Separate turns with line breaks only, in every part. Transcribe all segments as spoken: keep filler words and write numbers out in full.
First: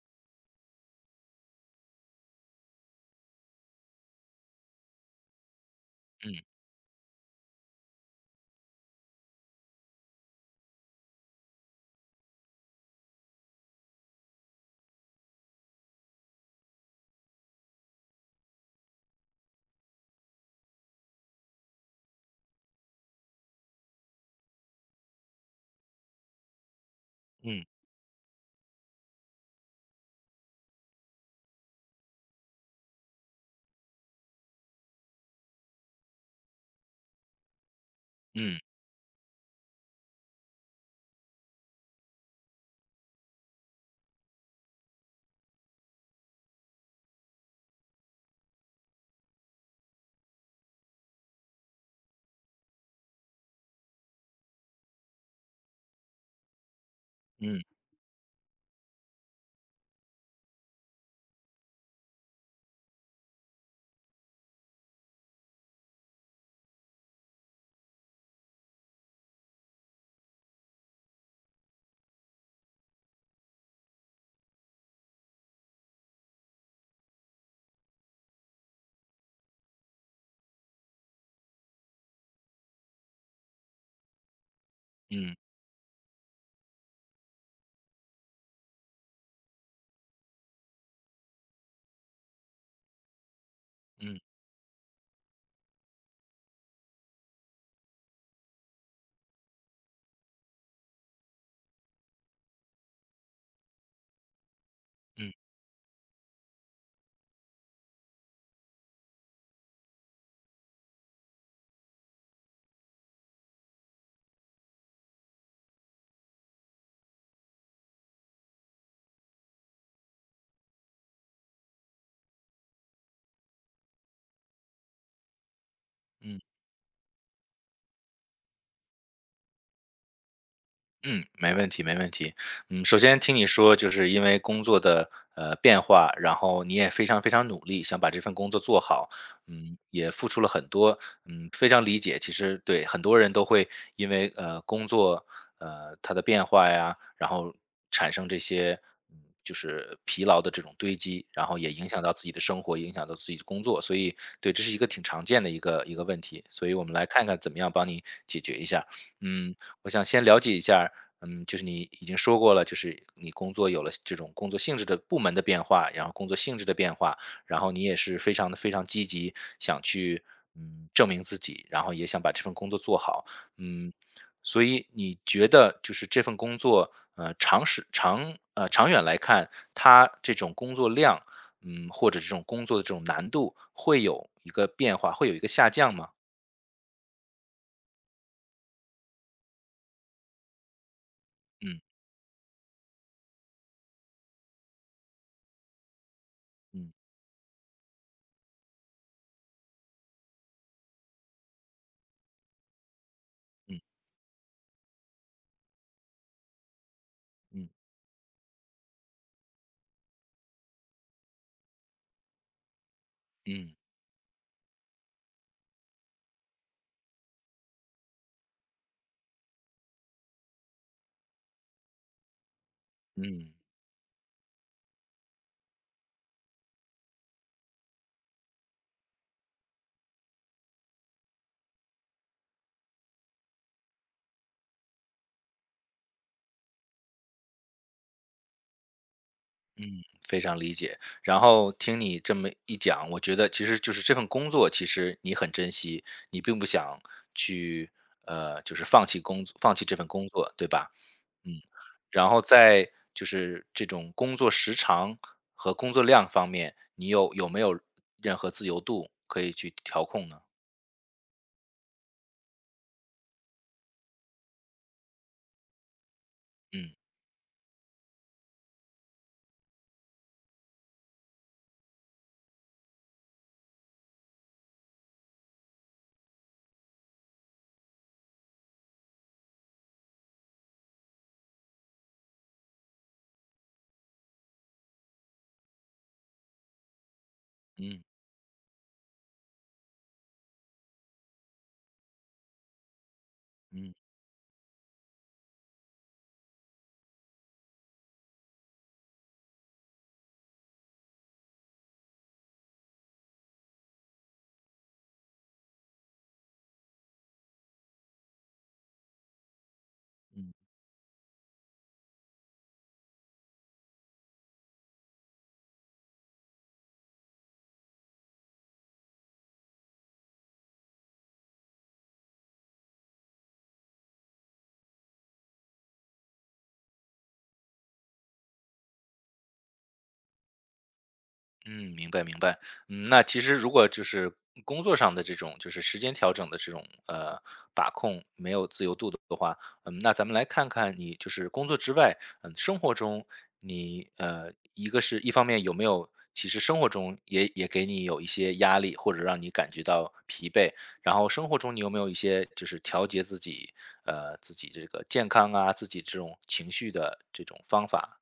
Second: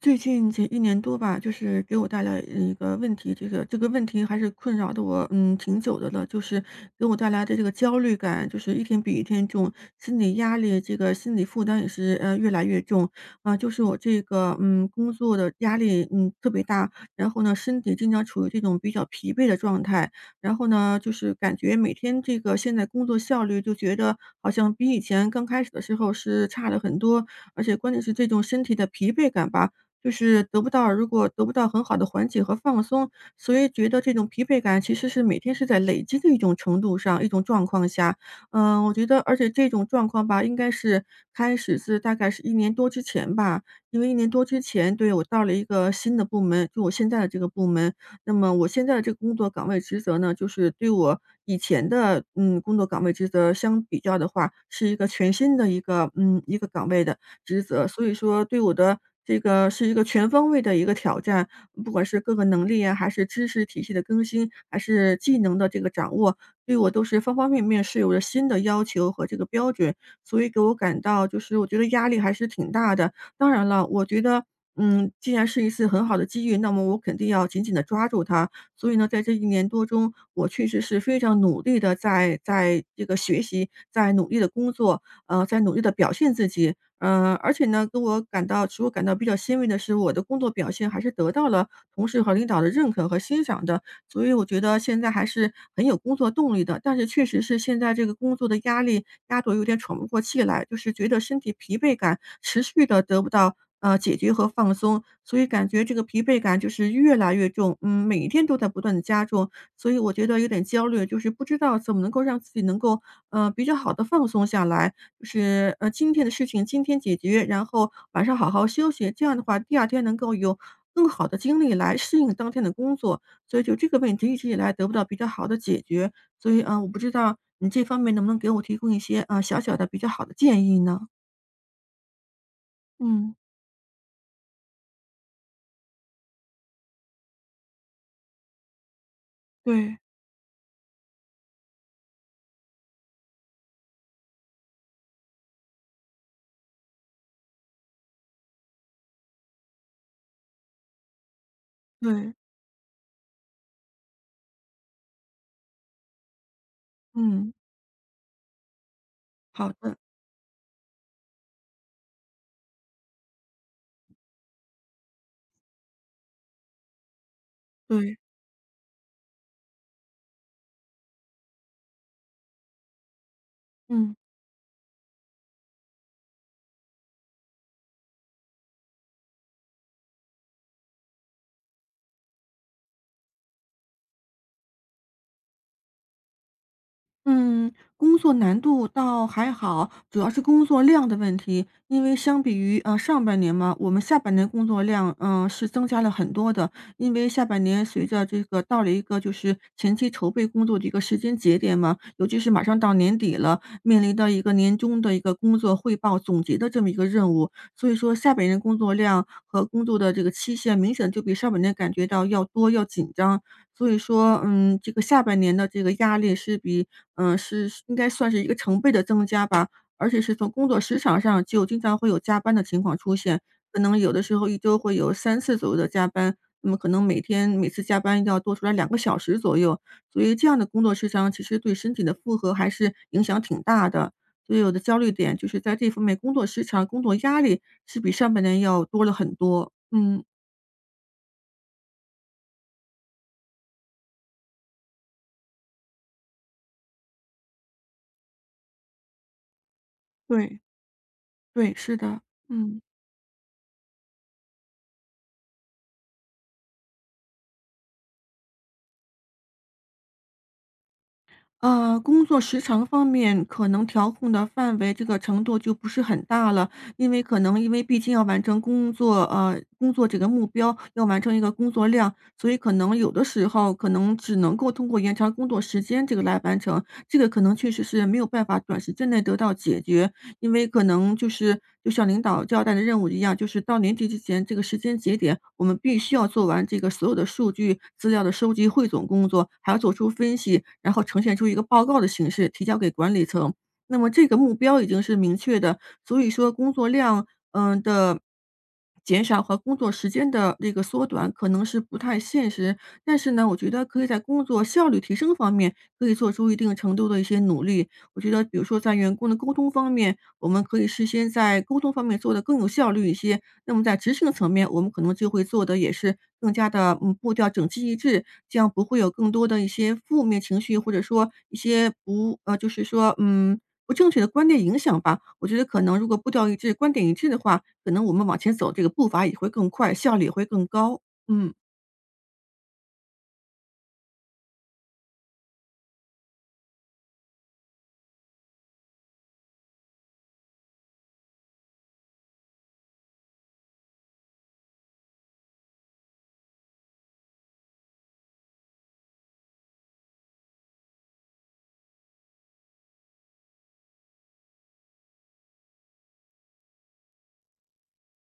最近这一年多吧，就是给我带来一个问题，这个这个问题还是困扰的我，嗯，挺久的了。就
嗯
是给我带来的这个焦虑感，就是一天比一天重，心理压力，这个心理负担也是，呃，越来越重。啊，就是我这个，嗯，工作的压力，嗯，特别大，然后呢，身体经常处于这种比较疲惫的状态。然后呢，就是感觉每天这个现在工作效率就觉得好像比以前刚开始的时候是差了很多，而
嗯
且关键是这种身体的疲惫感吧，就是得不到如果得不到很好的缓解和放松，所以觉得这种疲惫感其实是每天是在累积的一种程度上、一种状况下。
嗯
嗯，我觉得而且这种状况吧，应该是开始是大概是一年多之前吧，因为一年多之前对，我到了一个新的部门，就我现在的这个部门。那么我现在的这个工作岗位职责呢，就是对我以前的，嗯，工作岗位职责相比较的话，是一个全新的一个嗯，一个岗位的。职
嗯
责，所以说对我的这个是一个全方位的一个挑战。不管是各个能力啊，还是知识体系的更新，还是技能的这个掌握，对我都是方方面面是有着新的要求和这个标准，所以给我感到就是我觉得压力还是挺大的。当然了，我觉得，嗯，既然是一次很好的机遇，那么我肯定要紧紧的抓住它。所以呢，在这一年多中，我确实是非常努力的在在这个学习，在努力的工作，
嗯
呃，在努力的表现自己。嗯，呃而且呢，给我感到使我感到比较欣慰的是，我的工作表现还是得到了同事和领导的认可和欣赏的，所以
嗯
我觉得现在还是很有工作动力的。但是确实是现在这个工作的压力压得我有点喘不过气来，就是觉得身体疲惫感持续的得不到，呃，解决和放松，
嗯
所以感觉这个疲惫感就是越来越重，嗯，每一天都在不断的加重，所以我觉得有点焦虑，就是不知道怎么能够让自己能够，呃，比较好的放松下来。就是，呃，今天的事情今天解决，然后晚上好好休息，这样的话第二天能够有更好的精力来适应当天的工作。所以就这个问题一直以来得不到比较好的解决，
嗯。
所以啊，呃，我不知道你这方面能不能给我提供一些，啊呃小小的比较好的建议呢？
嗯，没问题，没问题。嗯，首先
嗯，
听你说，就是因为工作的呃变化，然后你也非常非常努力，想把这份工作做好，嗯，
对，
也付出了很多，嗯，非常理解。其实对很多人都会因为呃工作呃它的变化呀，然后产生这些嗯就是疲劳的这种堆积，然后也影响到自己
对，
的生活，影响到自己的工作，所以对，这是一个挺常见的一个一个问题。所以我们来看看怎
嗯，
么样帮你解决一下。嗯，
好
我
的，
想先了解一下，嗯，就是你已经说过了，就是你工作有了这种工作性质的部门的变化，然后工作性质的变化，然后你也
对，
是非常的非常积极，想去嗯证明自己，然后也想把这份工作做好，嗯，
嗯。
所以你觉得就是这份工作，呃，长时长呃长远来看，它这种工作量，嗯，或者这种工作的这种难度会有一个变化，会有一个下降吗？
嗯，工作难度倒还好，主要是工作量的问题。
嗯
因为相比于呃上半年嘛，我们下半年工作量嗯、呃是增加了很多的。
嗯
因为下半年随着这个到了一个就是前期筹备工作的一个时间节点嘛，尤其是马上到年底了，
嗯
面临到一个年终的一个工作汇报总结的这么一个任务，
嗯
所以说下半年工作量和工作的这个期限明显就比上半年感觉到要多要紧张，
嗯
所以说，嗯，这个下半年的这个压力是比嗯，是应该算是一个成倍的增加吧，而且是从工作时长上就经常会有加班的情况出现，
嗯。
可能有的时候一周会有三次左右的加班，那么可能每天每次加班要多出来两个小时左右，所以这样的工作时长其实对身体的负荷还是影响挺大的。所以我的焦虑点就是在这方面，工作时长、工作压力是比上半年要多了很多。
嗯，
嗯，
非常理解。然后听你这么一讲，我觉得其实就是这份工作，其实你很珍惜，你并不想去呃，就是放弃工作，放弃这份工作，
对，
对吧？嗯，
对，是的，
然后
嗯。
在就是这种工作时长和工作量方面，你有有没有任何自由度可以去调控呢？
呃，工作时长方面可能调控的范围这个程度就不是很大了，
嗯
因为可能因为毕竟要完成工作，呃，工作这个目标，要完成一个工作量，所以可能有的时候可能只能够通过延长工作时间这个来完成，这个可能确实是没有办法短时间内得到解决。因为可能就是就像领导交代的任务一样，就是到年底之前这个时间节点，我们必须要做完这个所有的数据
嗯
资料的收集、汇总工作，还要做出分析，然后呈现出一个报告的形式提交给管理层。
嗯。
那么这个目标已经是明确的，所以说工作量，嗯的减少和工作时间的这个缩短可能是不太现实，但是呢，我觉得可以在工作效率提升方面可以做出一定程度的一些努力。我觉得比如说在员工的沟通方面，我们可以事先在沟通方面做得更有效率一些。那么在执行的层面，我们可能就会做的也是更加的嗯，步调整齐一致，这样不会有更多的一些负面情绪，或者说一些不呃，就是说，嗯，不正确的观点影响吧。我觉得可能如果步调一致、观点一致的话，可能我们往前走这个步伐也会更快，效率也会更高。嗯。
嗯，明白明白。嗯，那其实如果就是工作上的这种，就是时间调整的这种呃把控没有自由度的话，嗯，那咱们来看看你就是工作之外，嗯，生活中你呃一个是一方面有没有其实生活中也也给你有一些压力，或者让你感觉到疲惫，然后生活中你有没有一些就是调节自己呃自己这个健康啊，自己这种情绪的这种方法？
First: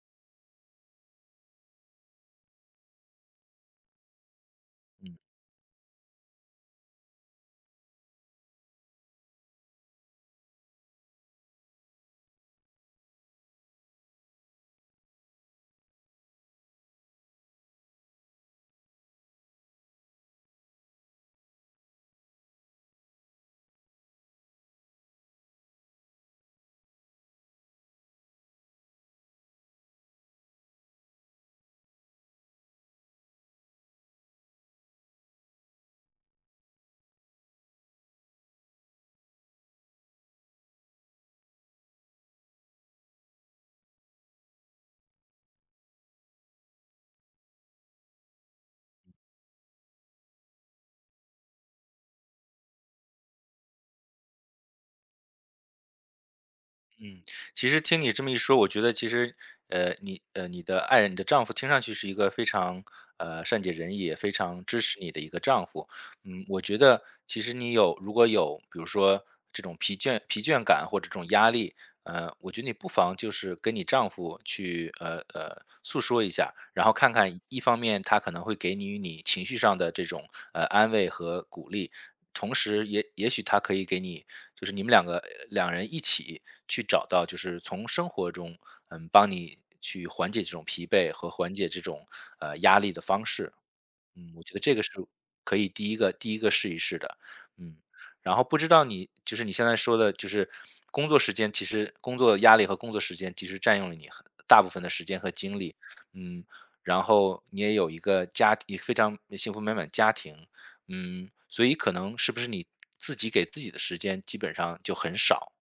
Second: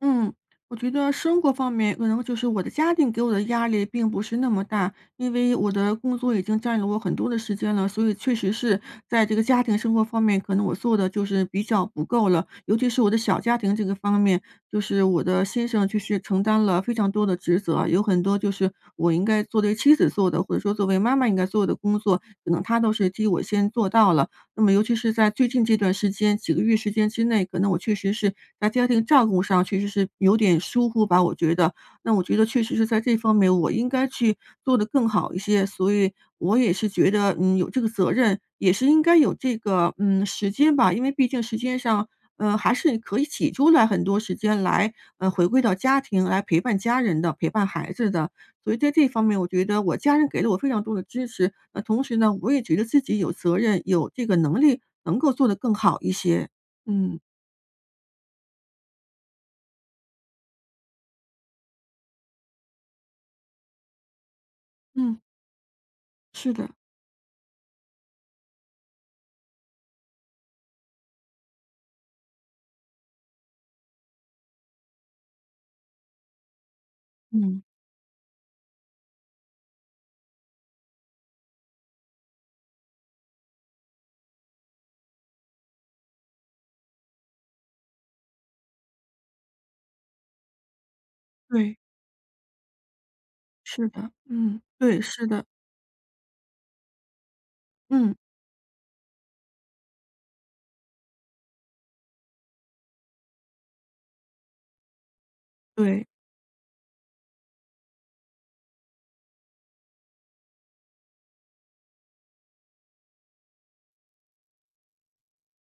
嗯，我觉得生活方面可能就是我的家庭给我的压力并不是那么大，
嗯
因为我的工作已经占了我很多的时间了，所以确实是在这个家庭生活方面，可能我做的就是比较不够了。尤其是我的小家庭这个方面，就是我的先生就是承担了非常多的职责，有很多就是我应该作为妻子做的，或者说作为妈妈应该做的工作，可能他都是替我先做到了。那么尤其是在最近这段时间，几个月时间之内，可能我确实是在家庭照顾上确实是有点疏忽吧，我觉得。那我觉得确实是在这方面我应该去做得更好一些，所以我也是觉得，嗯，有这个责任，也是应该有这个，嗯，时间吧，因为毕竟时间上，呃，还是可以挤出来很多时间来，呃，回归到家庭，来陪伴家人的，陪伴孩子的。所以在这方面，我觉得我家人给了我非常多的支持，那同时呢，我也觉得自己有责任、有这个能力，能够做得更好一些。嗯，
嗯，其实听你这么一说，我觉得其实，呃，你呃，你的爱人，你的丈夫，听上去是一个非常呃善解人意，也非常支持你
嗯，
的一个丈夫。嗯，
是
我
的，
觉得其实你有如果有，比如说这种疲倦疲倦感或者这种压力，呃，我觉得你不妨就是跟你丈夫去呃呃诉说一下，然后看看一
嗯，
方面他可能会给你你情绪上的这种呃安慰和鼓励，同时也也许他可以给你，就是你们两个两人一起去找到，就是从生活中，嗯，帮你去缓解这种疲惫和缓解
对，
这种呃压力的方式。
是的，
嗯，我觉
嗯。
得这个是
对，是的，
可以第一个第一个试一试的。嗯，
嗯，
然后不知道你就是你现在说的，就是工作时间，其实工作压力和工作时间其实占用了你很大部分的时间和精力。
对。
嗯，然后你也有一个家，也非常幸福美满家庭，嗯，所以可能是不是你自己给自己的时间基本上就很少？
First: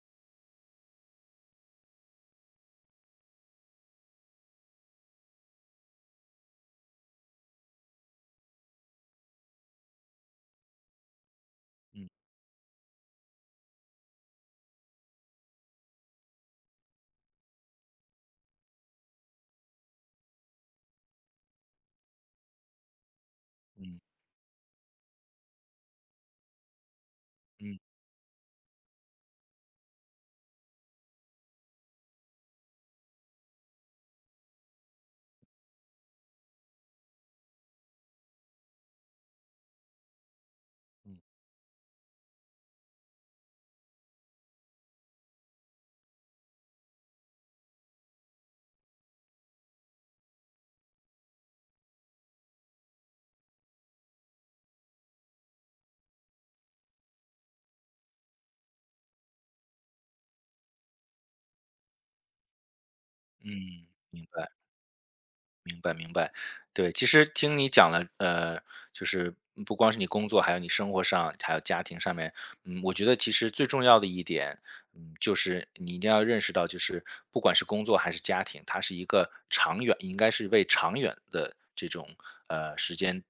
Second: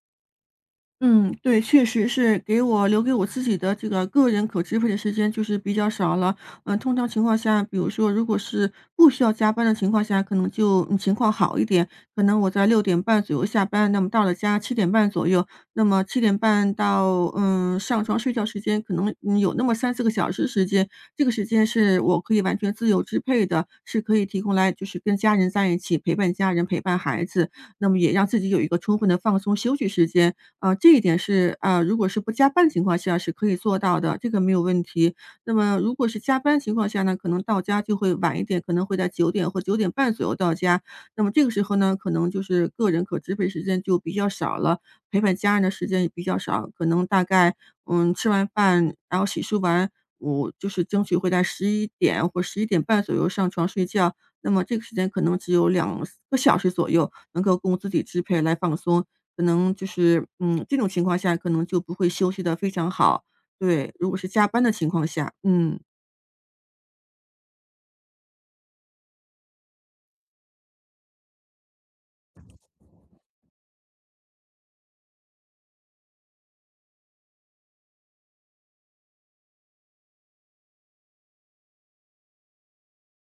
嗯，对，确实是给我留给我自己的这个个人可支配的时间就是比较少了。嗯，通常情况下，比如说如果是不需要加班的情况下，可能就嗯情况好一点，可能我在六点半左右下班，那么到了家七点半左右，那么七点半到嗯上床睡觉时间，可能嗯有那么三四个小时时间，这个时间是我可以完全自由支配的，
嗯
是可以提供来就是跟家人在一起陪伴家人、陪伴孩子，
嗯
那么也让自己有一个充分的放松休息时间。啊，这一点是啊，如果是不加班情况下是可以做到的，这个没有问题。那么如果是加班情况下呢，可能到家就会晚一点，可能会在九点或九点半左右到家。
嗯
那么这个时候呢，可能就是个人可支配时间就比较少了，陪伴家人的时间也比较少，可能大概，嗯，吃完饭，然后洗漱完，我就是争取会在十一点或十一点半左右上床睡觉。那么这个时间可能只有两个小时左右能够供自己支配来放松。可能就是，嗯，这种情况下可能就不会休息的非常好。
嗯，
对，如果
明
是加
白
班的情况下，嗯。
明白明白。对，其实听你讲了，呃，就是不光是你工作，还有你生活上，还有家庭上面，嗯，我觉得其实最重要的一点，嗯，就是你一定要认识到，就是不管是工作还是家庭，它是一个长远，应该是为长远的这种呃时间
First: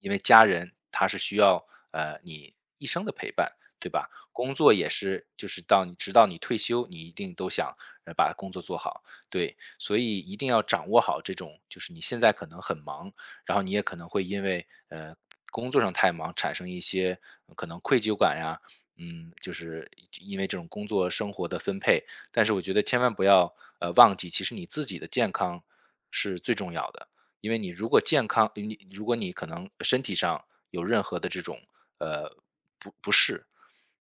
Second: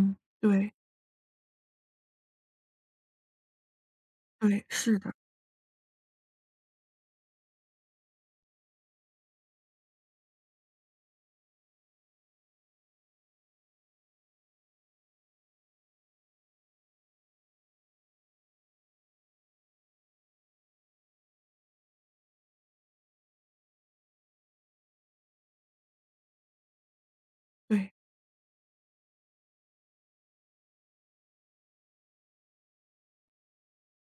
因为家
对，
人他是需要呃你一生的陪伴，对吧？工
对，
作也
是的，
是，就是到你直到你退休，你一定都想呃把工作做好，对，所以一定要掌握好这种，就是你现在可能很忙，然后你也可能会因为呃工作上太忙产生一些呃可能愧疚感呀，嗯，就是因为这种工作生活的分配，但是我觉得千万不要呃忘记，其实你自己的健康是最重要的。因为你如
对，
果健康，你如果你可能身体上有任何的这种，呃，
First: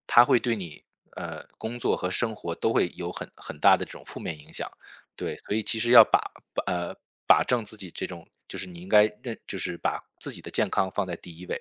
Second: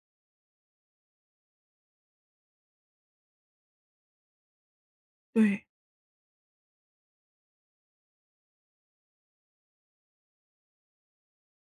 它会对你呃工作和生活都会有很很大的这种负面影响。对，所以
对，
其实要把把呃把正自己这种，就是你应该认，就是把自己的健康放在第一位，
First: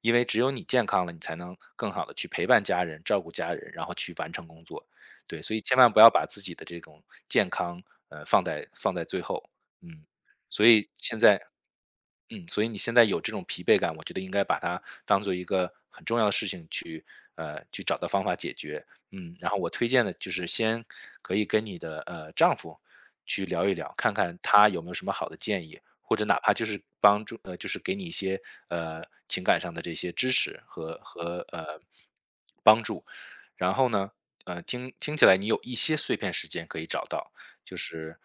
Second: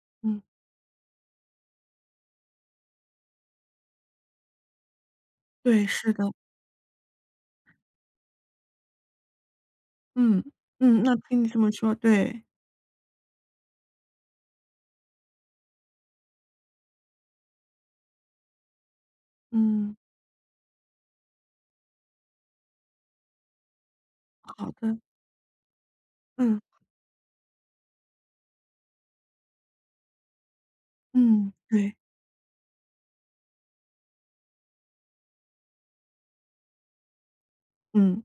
因为只
嗯，
有你健康了，你才能更好的去陪伴家人、照顾家人，然后去完成工作。对，所以千
对，
万不要
是的，
把自己的这种健康呃放在放在最后。嗯。
嗯，
所以
嗯，那
现在
听你这么说，对，
嗯，所以你现在有这种疲惫感，我觉得应该把它当做一个很重要的事情去，呃，去找到方法解决。嗯，然后我推
嗯，
荐的就是先可以跟你的呃丈夫去聊一聊，看看他
好
有没有
的，
什么好的建议，或者哪怕
嗯，
就是帮助呃，就是给你一些呃情感上的这些支持和和
嗯，
呃
对，
帮助。然后呢，呃，听听起来你有一些碎片时间可以找到，就是
嗯，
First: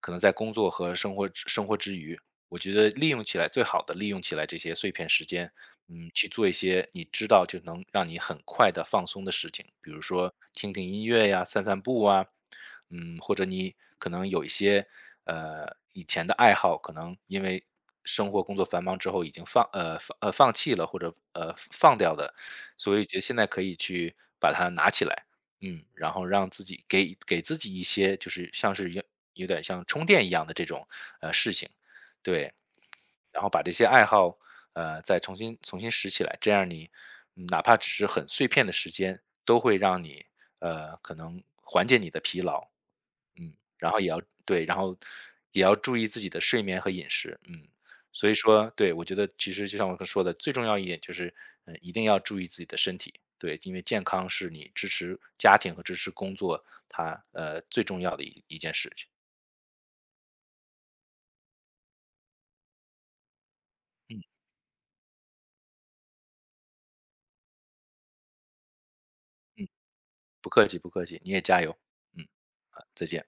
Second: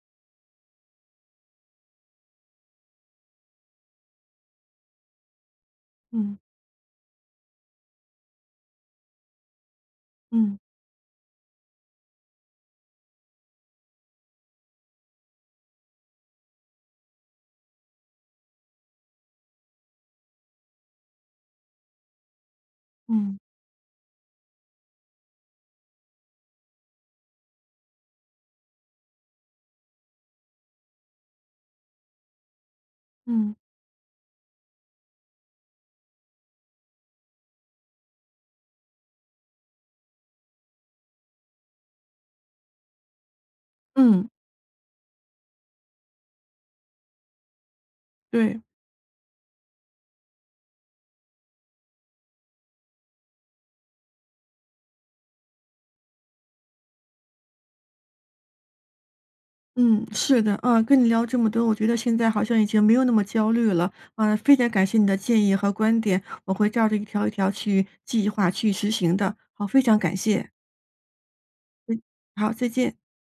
可能在工作和生活之生活之余，我觉得利用起来最好的利用起来这些碎片时间，嗯，去
嗯，
做一些你知道就能让你很快的放松的事情，比如说
嗯，
听听音乐呀、散散步啊，嗯，或者你可能有一些呃以前的爱好，可能因为生活工作繁忙之后已经放呃放呃放弃了或者呃放掉的，所以觉得现
嗯，
在可以去把它拿起来。嗯，然后让自己给给自己一些就是像是有有点像充电一样的这种，呃，事情，对。然后
嗯，
把这些爱好，呃，再重新重新拾起来，这样你，嗯哪怕只是很碎片的时间，都会让你，呃，可能缓解你的疲劳。嗯，然后也要
嗯，
对，然后也要注意自己的睡眠和饮食，嗯。所以
对。
说，对，我觉得其实就像我刚说的，最重要一点就是，嗯，一定要注意自己的身体，对，因为健康是你支持家庭和支持工作，它呃最重要的一一件事情。
嗯，是的，啊，跟你聊这么多，我觉得现在好像已经没有那么焦虑了，
嗯
啊，非常感谢你的建议和观点，我会照着一条一条去计划去实行的，好，
嗯，
非常感谢，
不客气不客气，你也加油，嗯，
好，再
啊，
见。
再见。